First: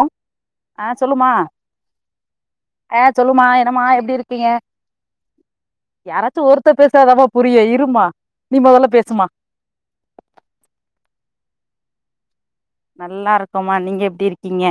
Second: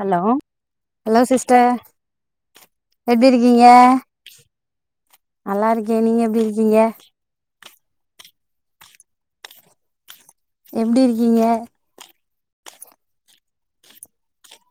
hello ஆ hello சொல்லுமா sister ஆ எப்டி சொல்லுமா இருக்கீங்க என்னம்மா எப்டிருக்கீங்க நல்லா இருக்கே நீங்க எப்டி யாராச்சு ஒருத்த இருக்கீங்க பேசுனாதாபா புரியு இரும்மா நீ மொதல்ல பேசுமா எப்டிருக்கீங்க நல்லாருக்கோமா நீங்க எப்டி இருக்கீங்க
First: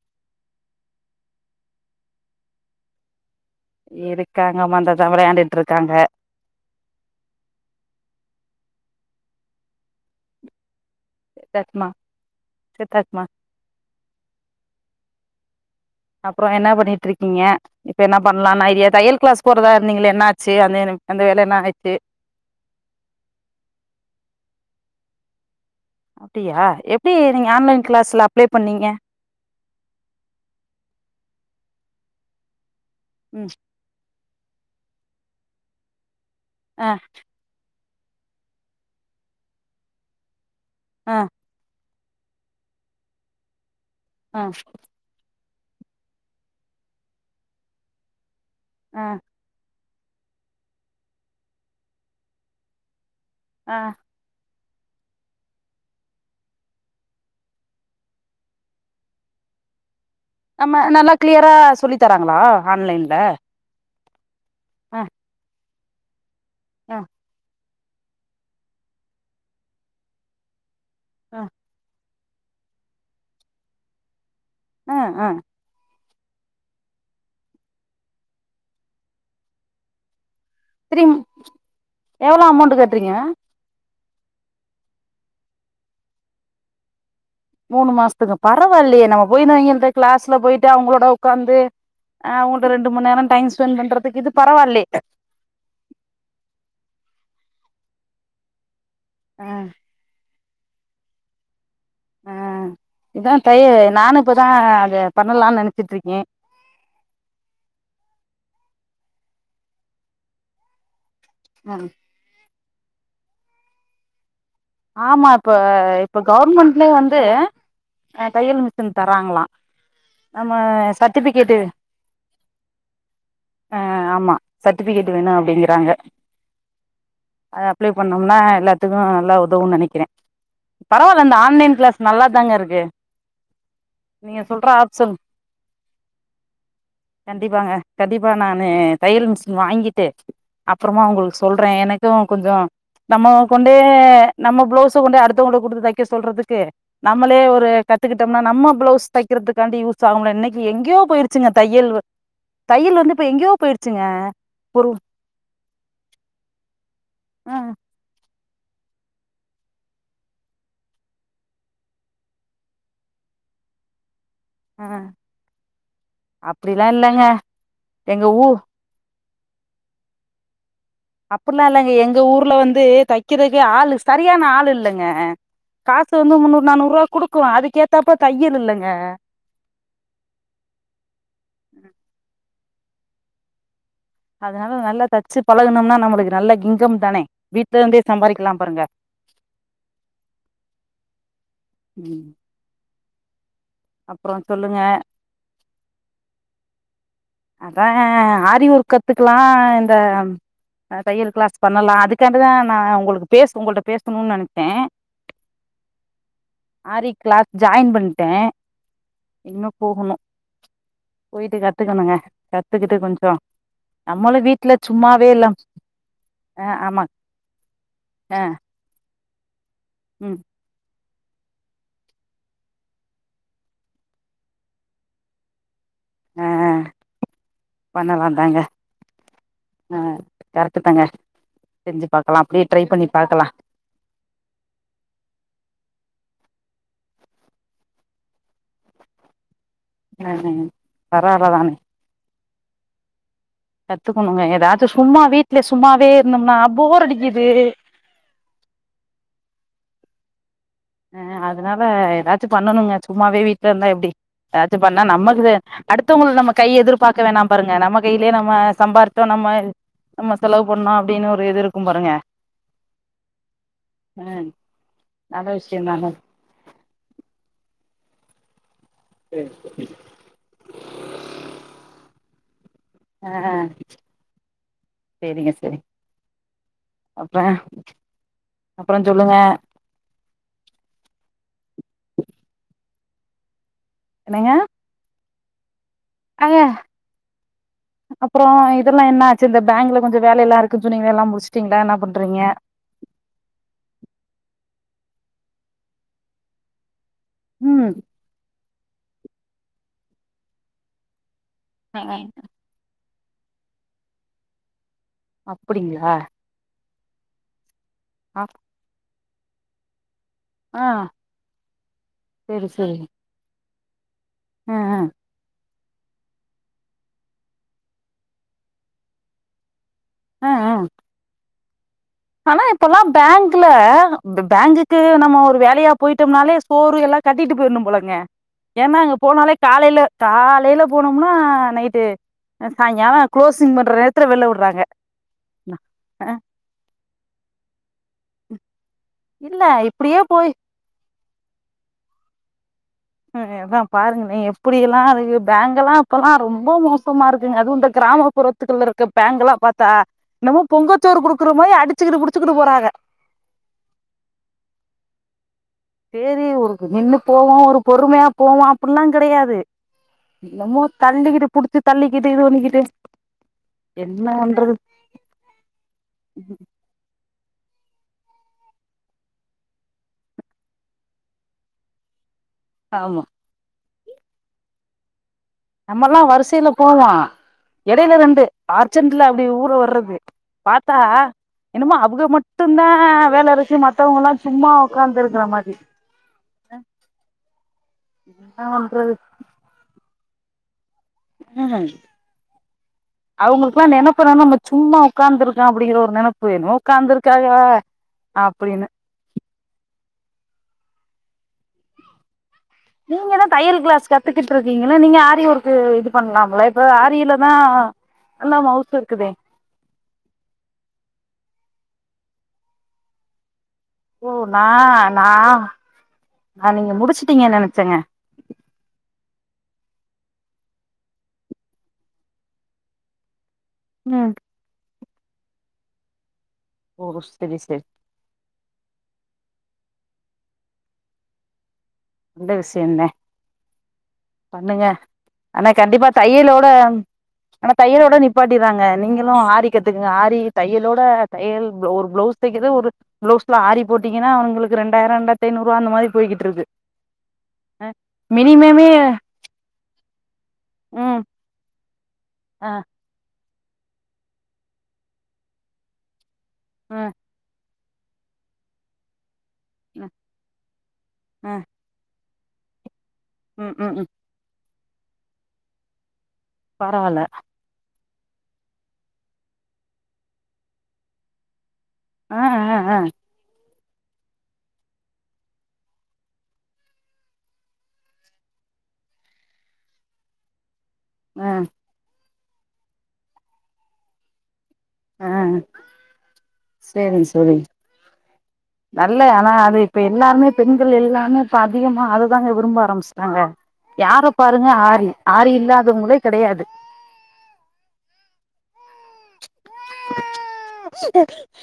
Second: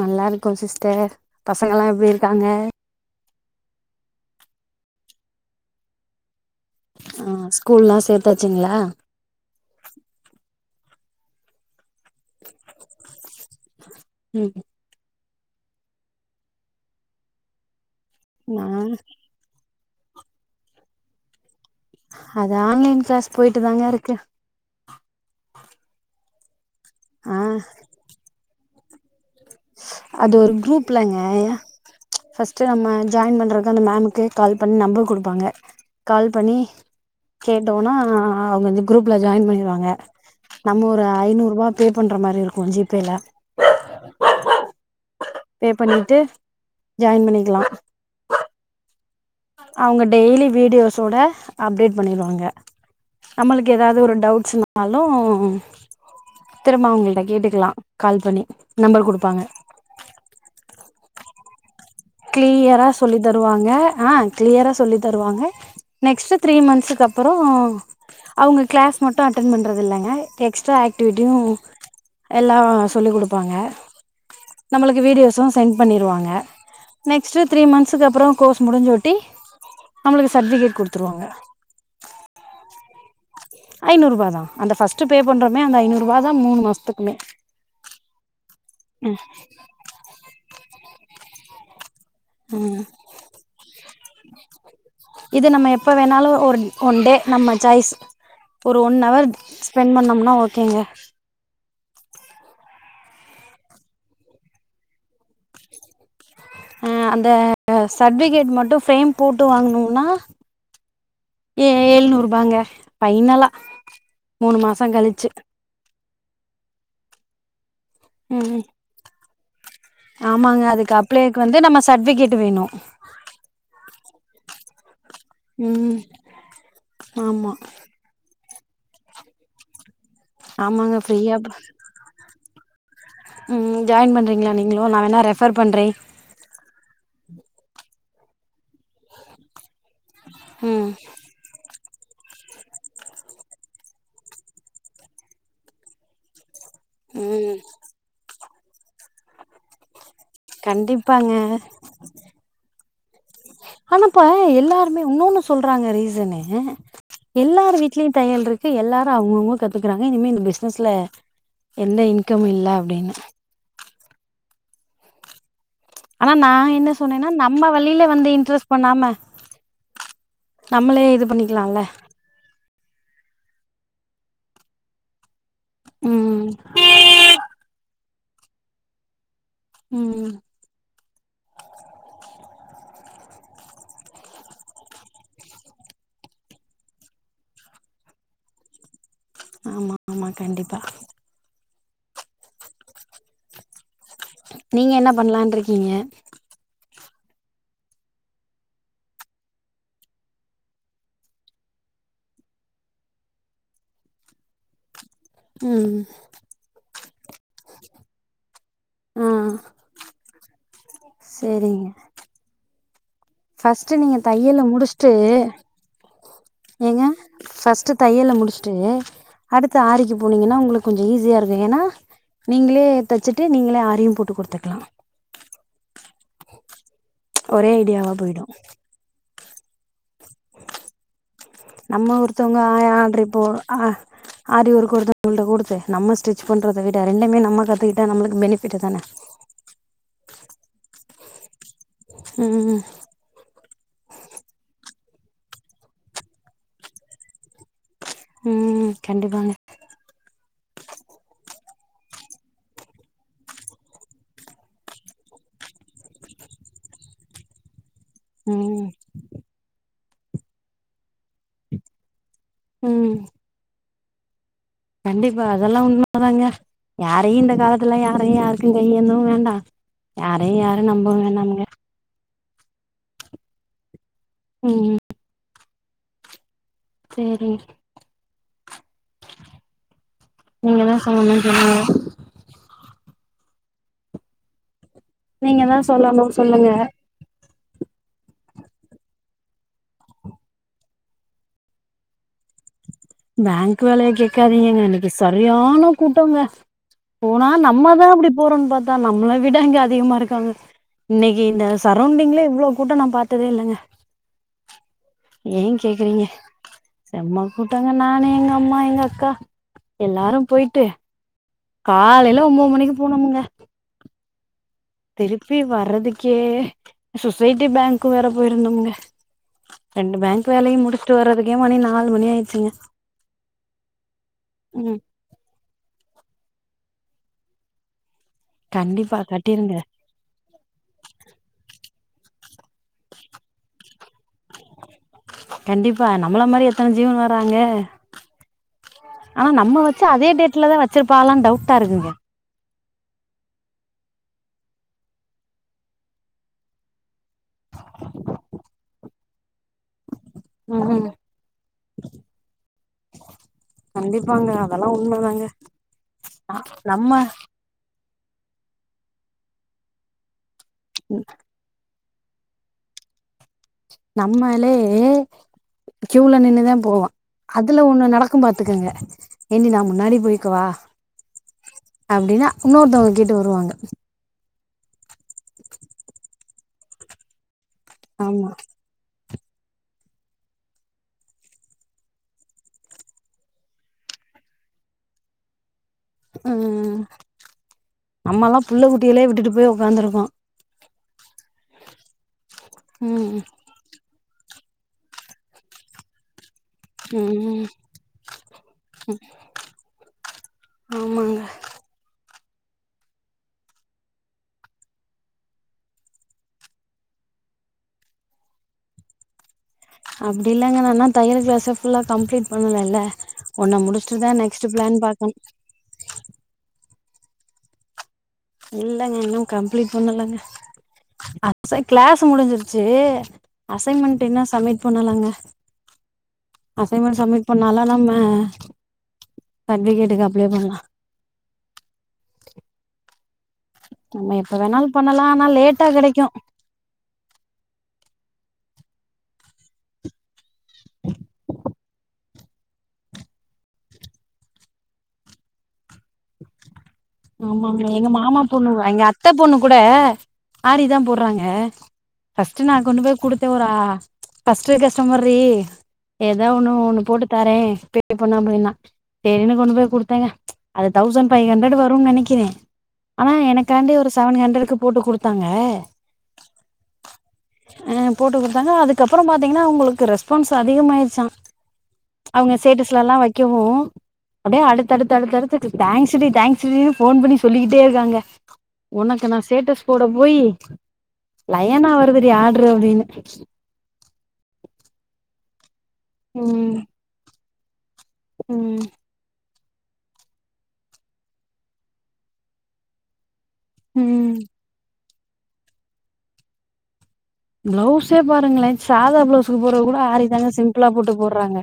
நல்லாருக்கோ சிஸ்டர் பசங்கள்லா எப்டிருக்காங்க இருக்காங்க மா இந்தாதா விளயாண்டுட்ருக்காங்க ஆ ஸ்கூல்லா சேத்தாச்சுங்ளா சேத்தாச்மா சேத்தாச்மா ம் அப்றோ என்ன பண்ணிட்ருக்கீங்க இப்ப என்ன பண்லான் நா ஐடியா தையல் கிளாஸ் போறதா இருந்தீங்ளே என்னாச்சு அந்த அந்த வேல என்னாய்ட்டு அது ஆன்லைன் கிளாஸ் போய்ட்டு தாங்கருக்கு அப்டியா எப்டி ஆ நீங்க ஆன்லைன் கிளாஸ்ல அப்ளே பண்ணீங்க அது ஒரு குரூப்லங்க ஃபர்ஸ்ட்டு நம்ம ஜாயின் ம் பண்றக்கு அந்த மேம்க்கு கால் பண்ணி நம்பர் குடுப்பாங்க கால் பண்ணி ஆ கேட்டோனா அவுங்க அந்த குரூப்ல ஜாய்ன் பண்ணிருவாங்க நம்ம ஒரு ஆ ஐநூறுவா பே பண்ற மாரி இருக்கு ஜி பே ல ஆ பே பண்ணிட்டு ஜாய்ன் பண்ணிக்லா ஆ அவுங்க டெய்லி வீடியோஸோட அப்டேட் பண்ணிருவாங்க நம்மளுக்கு ஆ எதாவ்து ஒரு டவுட்ஸ் னாலு திரும்ப அவுங்கள்ட்ட கேட்டுக்லா கால் பண்ணி நம்பர் குடுப்பாங்க நம்ம நல்லா கிளியரா சொல்லி தராங்களா கிளியரா ஆன்லைன்ல சொல்லி தருவா ங்க ஆ கிளியரா சொல்லி ஆ தருவாங்க நெக்ஸ்ட்டு த்ரீ ஆ மன்த்ஸுக்கப்பறோ அவுங்க கிளாஸ் மட்டு அட்டன் பண்றதில்லங்க எக்ஸ்ட்ரா ஆக்டிவிட்டியு ஆ எல்லா சொல்லி குடுப்பாங்க ஆ நம்மளுக்கு ஆ வீடியோஸு சென்ட் பண்ணிருவாங்க நெக்ஸ்ட்டு த்ரீ மன்ஸ்ஸுக்கு அப்பறோ கோர்ஸ் முடிஞ்சோட்டி நம்ளுக்கு சர்டிஃபிகேட் திரும் குடுத்துருவாங்க எவ்ளோ அமௌண்ட் கட்றீங்க ஐநூறுவா தா அந்த ஃபர்ஸ்ட்டு பே பண்றமே அந்த ஐநூறுவா தா மூனு மாசத்துக்குமே மூனு மாசத்துக்கு பரவாயில்லயே நம்ம போய்னு இங்கந்து கிளாஸ்ல போயிட்டு அவங்களோட உட்காந்து ஆ உங்கிட்ட ரெண்டு மண் நேரோ டைம் ஸ்பெண்ட் பண்றதுக்கு இது பரவாயில்லே இது நம்ம எப்போ வேணாலு ஒரு ஒன் டே நம்ம சாய்ஸ் ஒரு ஒன் அவர் ஆ ஸ்பென் பண்ணோம்னா ஓகேங்க ஆ இதா தையி நானு இப்பதா அத பண்ணலான் நெனச்சிட்ருக்கே ஆ அந்த சர்ட்டிஃபிகேட் மட்டு ஃப்ரேம் போட்டு வாங்கனுனா ஏ ம் ஏழ்நூறுபாங்க ஃபைனலா மூணு மாஸ் ஆமா இப்போ இப்ப கவர்மெண்ட்லே வந்து அ ம் தையல் மிஷின் தராங்களா நம்ம ஆமாங்க அதுக் அப்ளேக்கு வந்து நம்ம சர்ட்டிஃபிகேட்டு வேணு ஆ ஆமா சர்ட்டிஃபிகேட் வேணு அப்டிங்கிறாங்க ம் ஆமாம் அப்ளே பண்ணுன்னா எல்லாத்துக்கு நல்ல உதவுன் நெனைக்கிறே ஆமாங்க பரவால்ல அந்த ஃப்ரீயாக ஆன்லைன் கிளாஸ் நல்லா தாங்க இருக்கு ம் ஜாயின் நீங்க பண்றீங்களா சொல்ற நீங்களு நா ஆப்ஷன் வேணா ரெஃபர் பண்றே கண்டிப்பாங்க கண்டிப்பா நானு தையல் மிஷின் வாங்கிட்டு ம் அப்புறமா உங்களு சொல்றே எனக்கு கொஞ்சோ நம்ம கொண்டே நம்ம பிளவுஸ் கொண்டு அடுத்தவங்கிட்ட குடுத்து தைக்க சொல்றதுக்கு நம்மளே ம் ஒரு கத்துக்கிட்ட ந நம்ம பிளவுஸ் தைக்கிறதுக்காண்டி யூஸ் ஆகும்ல இன்னைக்கு எங்கியோ கண்டிப்பாங்க போயிருச்சுங்க தையல் தையல் வந்து இப்ப எங் ஆனாப்பா எல்லாருமே இன்னொன்னு சொல்றாங்க ரீசனு ஆ எல்லார் வீட் லி தையல் இருக்கு எல்லாரு அவ்ங்கவுங்க கத்துக்குறாங்க இனிமே இந் பிஸ்னஸ்ல என்ன இன்கம் இல்ல அப்டின்னு ஆ அனா நா அப்டிலா என்ன இல்லங்க சொன்னேன்னா நம்ம வழியில எங்க வந்து ஊ இன்ட்ரெஸ்ட் பண்ணாம நம்மளே இது அப்பர்ல்லா பண்ணிக்கலாம்ல இல்லங்க எங்க ஊர்ல வந்து தைக்கிறக்கு ஆளு சரியான ஆள் இல்லங்க காசு வந்து ம் முன்னூறு நானூறுரூவா குடுக்குறோ அதுக்கேத்தாப்ப தையல் இல்லங்க ம் அதனால நல்லா தச்சு பழகனும்னா நம்மளுக்கு நல்ல இன்ங்கம் தானே வீட்ல இருந்தே சம்பாறிக்கலா பாருங்க ஆமா ஆமா கண்டிப்பா ம் அப்புறோ சொல்லுங்க நீங்க என்ன பண்லான்ருக்கீங்க அதா ஆரி வொர்க் கத்துக்கெல்லா இந்த அ தையல் கிளாஸ் பண்ணலா அதுக்காண்டுதா நா உங்களுக் பேஸ் உங்கள்ட பேசணுன் நனைப்பே ம் ஆரி கிளாஸ் ஜாயின் பண்ட்டே ஆ இனிமே போகணு போயிட்டு கத்துக்கணுங்க கத்துக்கிட்டு கொஞ்சோ பஃஸ்ட்டு நீங்க நம்மளு தையல்ல வீட்ல முடுஸ்ட்டு சும்மாவே இல்ல ஆ ஏங்க ஆமா பஸ்ட்டு தையல ஆ முடுஸ்ட்டு அடுத்த ஆரிக்கு ம் போனீங்கன்னா உங்களுக் கொஞ்ச ஈஸியா இருக்கு ஏன்னா நீங்களே தெச்சிட்டு நீங்களே ஆரியு போட்டு குடுத்துக்கலா ஆ ஒரே ஐடியாவா பண்ணலா போயிடு தாங்க ஆ கர்ட்டு தாங்க செஞ்சு நம்ம பாக்கலா ஒருத்தவ்ங்க அப்டியே ஆ ட்ரை ஆ பண்ணி ன்டுருப்போ பாக்கலா அவ ஆரிவொர்க் ஒருத்தங்கள்ட்ட குடுத்து நம்ம ஸ்டிச் பண்றத விட ரெண்டுமே நம்ம கத்துக்கிட்டா நம்மளுக்கு பெனிபிட் தானே ஆமா மேம் பரவாலதானே ம் ம் ம் கத்துக்கணுங்க எதாச்சு சும்மா வீட்ல சும்மாவே இருந்தோம்னா போர் அடிக்குது ம் கண்டிப்பாங்க ஆ அதனால எதாச்சு பண்ணணுங்க சும்மாவே வீட்ல இருந்தா எப்டி எதாச்சு பண்ணா நமக்கு அடுத்தவங்களுக்கு நம்ம கை எதிர்பார்க்க வேணா பாருங்க நமக் கையிலே நம்ம ம் சம்பாரிச்சோ நம்ம நம்ம செலவு பண்ணோ அப்டின்னு ஒரு இது இருக்கும் பாருங்க ம் அ அ நல்ல விஷ் எல்லா உண்மதாங்க யாரையு இந்த காலத்துல யாரையு யாருக்கும் கை ஏந்தவு வேண்டா யாரயு யாரு நம்பவு வேணாமுங்க அ ஆ ஆ ம் செரிங்க செரி அப்றோ சேரிங்க அப்றோ சொல்லுங்க நீங்கதா சொல்லணு சொல்லுங்க என்னங்க நீங்கதா சொல்லனு சொல்லுங்க அப்றோ இதெல்லா என்ன ஆச்சு இந்த பேங்க்ல கொஞ்சொ வேலெல்லா இருக்குனு சொன்னிங்களே எல்லா முடிச்சுட்டீங்ளா என்ன பண்றீங்க பேங்க் வேலைய கேக்காதீங்கங்க என்ன இன்னைக்கு சரியான கூட்டங்க போனா ம் நம்மதா அப்டி போறோன் பாத்தா நம்மள விட இங்க அதிகமா இருக்காங்க இன்னைக்கு இந்த சரௌண்டிங்லே இவ்ளோ கூட்டோ நா பாத்ததே இல்லைங்க ஏ அப்டிங்களா கேக்குறீங்க செம்ம கூட்டங்க நான் ஆ நா எங்க அக்கா எல்லாரு போயிட்டு ஆ காலைல செரி ஒம்போது மணிக்கு போனோமுங்க அ அ திருப்பி வர்றதுக்கே சொசைட்டி பேங்க்கு வேற போயிருந்தோம்ங்க ரெண்டு பேங்க் ம் வேலையையு ம் முடிச்சிட்டு வரதுக்கே மணி நா ஆனா இப்பெல்லா பேங்க்ல பே பேங்க்குக்கு ம் நம்ம ஒரு வேலையா போயிட்டோம்னாலே சோறு எல்லா கட்டிட்டு போயிரணு போலங்க ஏனா அங்கே கண்டிப்பா போனாலே கட்டிருங்க காலைல காலைல போனோம்னா நைட்டு அ சாய்ங்காலோ க்ளோஸிங் பண்ற நேரத்துல வெள்ல விட்றாங்க கண்டிப்பா நம்மள மாரி எத்தன ஜீவன் வராங்க ஆனா இல்ல நம்ம வச்ச இப்டியே அதே போய் டேட்லதா வச்சிருப்பாங்லானு டவுட்டா இருக்குங்க ம் அதா பாருங்களே எப்டி எல்லாருக்கு பேங்கெல்லா இப்பல்லா ரொம்ப மோசமா இருக்குங்க அதுவும் இந்த கிராமப்புற த்துக்குள்ள இருக்க பேங்கெல்லா பாத்தா என்னமோ ம் பொங்கச்சோறு குடுக்குற மாரி அடிச்சுக்குட்டு புடிச்சுக்ட்டு போறாக கண்டிப்பாங்க அதெல்லா உண்ம தாங்க சேரி ஒரு நின்னு போலா ஒரு பொறுமையா போலா அப்டில்லா கெடையாது என்னமோ தள்ளிக்குட்டு புடுச்சு தள்ளிக்குட்டு ஓடிக்கிட்டு நம்மலே கீவ்ள நின்னுதா போவ அதுல ஒன்னு நடக்கும் பாத்துக்கங்க ஏங்க நா முன்னாடி போய்கவா அப்டின்னா இன்னொருத்தவ்ங்க ஆமா கேட்டு வருவாங்க நம்மல்லா வரிசைல போவோ எடைல ரெண்டு ஆமா அர்ச்சண்ட்ல அப்டி ஊற வர்றது பாத்தா என்னமோ அவுக மட்டுந்தா வேல இருக்கு மத்தவங்கெல்லா சும்மா உக்காந்து இருக்கிற மாதி அ நம்மல்லா என்ன புள்ள பண்றது குட்டிகலே விட்டுட்டு போய் உக்காந்துருக்கோ [unintelligible] ம் அவுங்களுக்குல்லா நெனப் ப்புற நம்ப சும்மா உக்காந்துருக்க அப்புடிங்கிற ஒரு நெனைப்பு என்னமோ உக்காந்துருக்கா இவ ம் அப்புடின்னு ஆமாங்க நீங்கதா தையல் க்ளாஸ் கத்துக்கிட்ருக்கீங்கள்ள நீங்க ஆரிய ஒர்க்கு இது பண்லாம்ல இப்ப ஆரிலதா அல்லா மௌஸ்ல இர்க்குதே அப்டி இல்லங்க நா இன்ன தையல் க்ளாஸ ஃ புல்லா கம்ப்ளீட் பண்ணலல்ல ஒன்ன முடுஷ் ட்டு ஓ தே நெக்ஸ்ட் ப்ளேன் பாக்கணு அத நீங்க முடிச்சுட்டீங்க நெனச்சங்க இல்லங்க இன்னு கம்ப்ளீட் பண்ணலங்க அப்ஸ க்ளாஸ் முடிஞ்சிருச்சு அசைமன்ட் ம் என்ன சமிட் பண்ணலாங்க ஓ அசைமண்ட் சப்மிட் செரி செரி பண்ணால நம்ம சட்விகேட்டுக்கு அப்ளே பண்லா அந்த விஷ்யந்த நம்ம எப்ப பண்ணுங்க வேணாலு பண்ணலா ஆனா லேட்டா கண்டிப்பா கெடைக்கு தையலோ ட அ னா தயலோட நிப்பாட்டிற்றாங்க நீங்களு ஆரி கத்துக்குங்க ஆரி தையலோட தையல் ஒரு ப்ளவுஸ் தக்கிது ஒரு ப்ளவுஸ்ல ஆரி போட்டீங்கன்னா அவனுங்களுக்கு ரெண்டாயர ரெண்டாயத்து ஐநூறுவா அந்த மாரி போய்கிட்ருக்கு ஆமா அ எங்க மாமா பொண்ணுவ மினிமமே எங்க அத்த பொண்ணு கூட ஆரிதா ம் போற்றாங்க ஃபஸ்ட்டு அ நா கொண்டு போய் குடுத்தே ஒரு ஆ ஃபஸ்ட்டு கஸ்டமர்ரி ஏதோ ஒன்னு அ ஒன்னு போட்டு தாரேபே பண்ணு அப்புடின்னா சேரினு கொண்டு போய் அ குடுத்தேங்க அது தௌசண்ட் அ ஃபைஹண்ரட்டு வர் ரும் நெனக்கிறே ஆனா ம் ம் எனக்காண்டி ம் ஒரு சவன் ஹண்ரடுக்கு போட்டு குடுத்தாங்க பரவால்ல அ போட்டு குடுத்தாங்க அதுக்கு அப்பற பாத்தீங்கன்னா அவுங்குளுக்கு ரெஸ்பான்ஸ் அதிகமாயிர்ச்சா அ அவுங்க அ அ சேட்டஸ்லல்லா வக்கவு அப்டே அடுத் தடுத் தடுத் தடுத்து து தேங்க்ஸுடி தேங்க்ஸ் ஸு ஃபோன் பண்ணி சொல்லிக்கிட்டே இருக்காங்க உனக்கு நா ஸ்டேட்டஸ் போட போயி அ லயனா வருது ஆட்ரு அப்டினு அ அ ம் சேரிங் சோழி ம் நல்ல ஆனா அது இப்ப எல்லாருமே பெண்கள் எல்லாருமே இப்ப அதிகமா அததாங்க விரும்ப ஆரம்ச்சுட்டாங்க யார ம் பாருங்க ஆரி ஆரி இல்லாதவுங்ளே கெடையாது ப்ளவ்ஸே பாருங்ளே சாதா ப்ளவுஸுக்கு போற்றத கூட ஆரி தாங்க சிம்புளா போட்டு போற்றாங்க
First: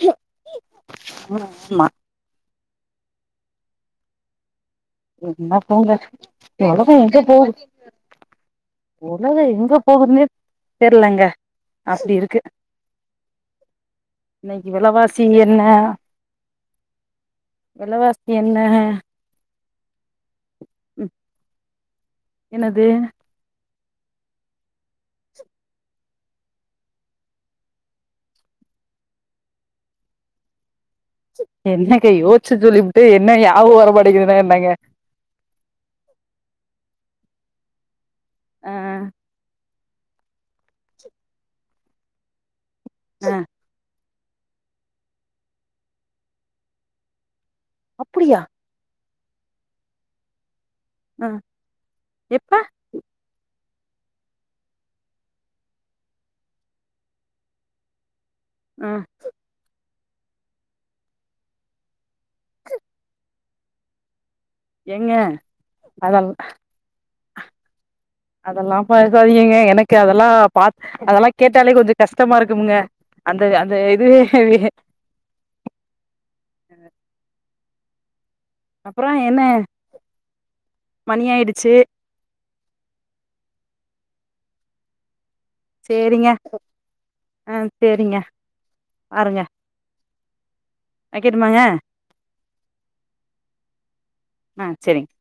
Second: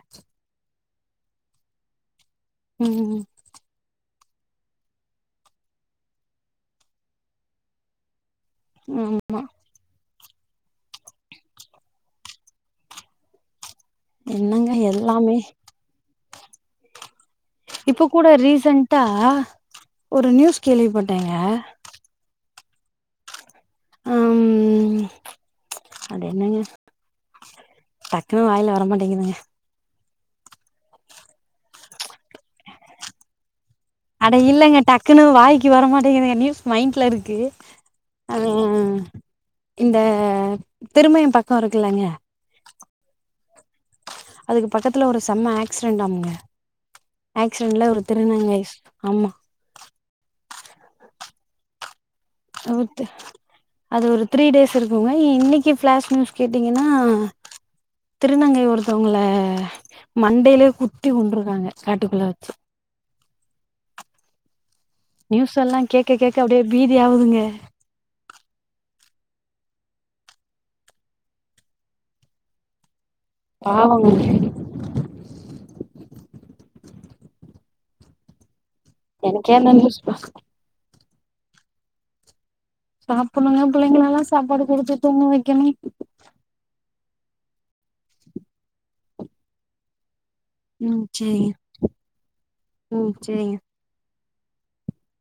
ம் மா ம் ம் என்ன போங்க ஒலக எங்க போவுது ம் உலக எங்கப் போகுதுனே தெர்லங்க அப்டி இருக்கு இன்னக்கி என்னங்க வெலவாசி எல்லாமே என்ன இப்ப கூட வெலவாசி என்ன ரீசன்ட்டா ஒரு நியூஸ் கேள்விப்பட்டேங்க என்னது அம் அட என்னங்க டக்குன்னு வாய்ல வரமாட்டேங்கிதுங்க என்னங்க யோச்சு சொல்லிபுட்டு என்ன யாவு வர மாட் அட இல்லங்க டக்குன்னு வாய்க்கு வரமாட்டேங்கிதுங்க நியூஸ் மைண்ட்ல இருக்கு அ ஆ இந்த திருமயம் பக்கோ இருக்குல்லைங்க அ அதுக்கு பக்கத்துல ஒரு செம்ம ஆக்சிடென்ட்டாமே ஆக்சிடென்ட்ல ஒரு அப்டியா திருநங்கை ஆமா ஆ எப்ப நேத்து அது ஒரு த்ரீ டேஸ் இருக்குங்க இன்னைக்கு பிளாஷ் நியூஸ் கேட்டீங்கன்னா திருநங்கை ஆ ஒருத்தவங்கள மண்டையிலயே குத்தி கொண்டிருக்காங்க காட்டுக்குள்ள வெச்சு ஏங்க நியூஸ் எல்லா கேக்க அதெல் கேக்க அப்டியே பீதி ஆவுதுங்க அதெல்லா பாக்காதீங்கங்க எனக்கு அதெல்லா பா அதெல்லா கேட்டாலே கொஞ்சோ கஷ்டமா இருக்குங்க அந்த அந்த இது பாவங்க அப்றோ என்ன எனக்கே அந்த நியூஸ் மணி ஆயிடுச்சு சாப்புட்னுங்க புள்ளைங்கள எல்லா சாப்பாடு குடுத்து தூங்க வெக்கணு சேரிங்க ஆ சேரிங்க பாருங்க ம் வைக்கட்டுமாங்க சேரிங்க ம் சேரிங்க ஆ சேரிங்க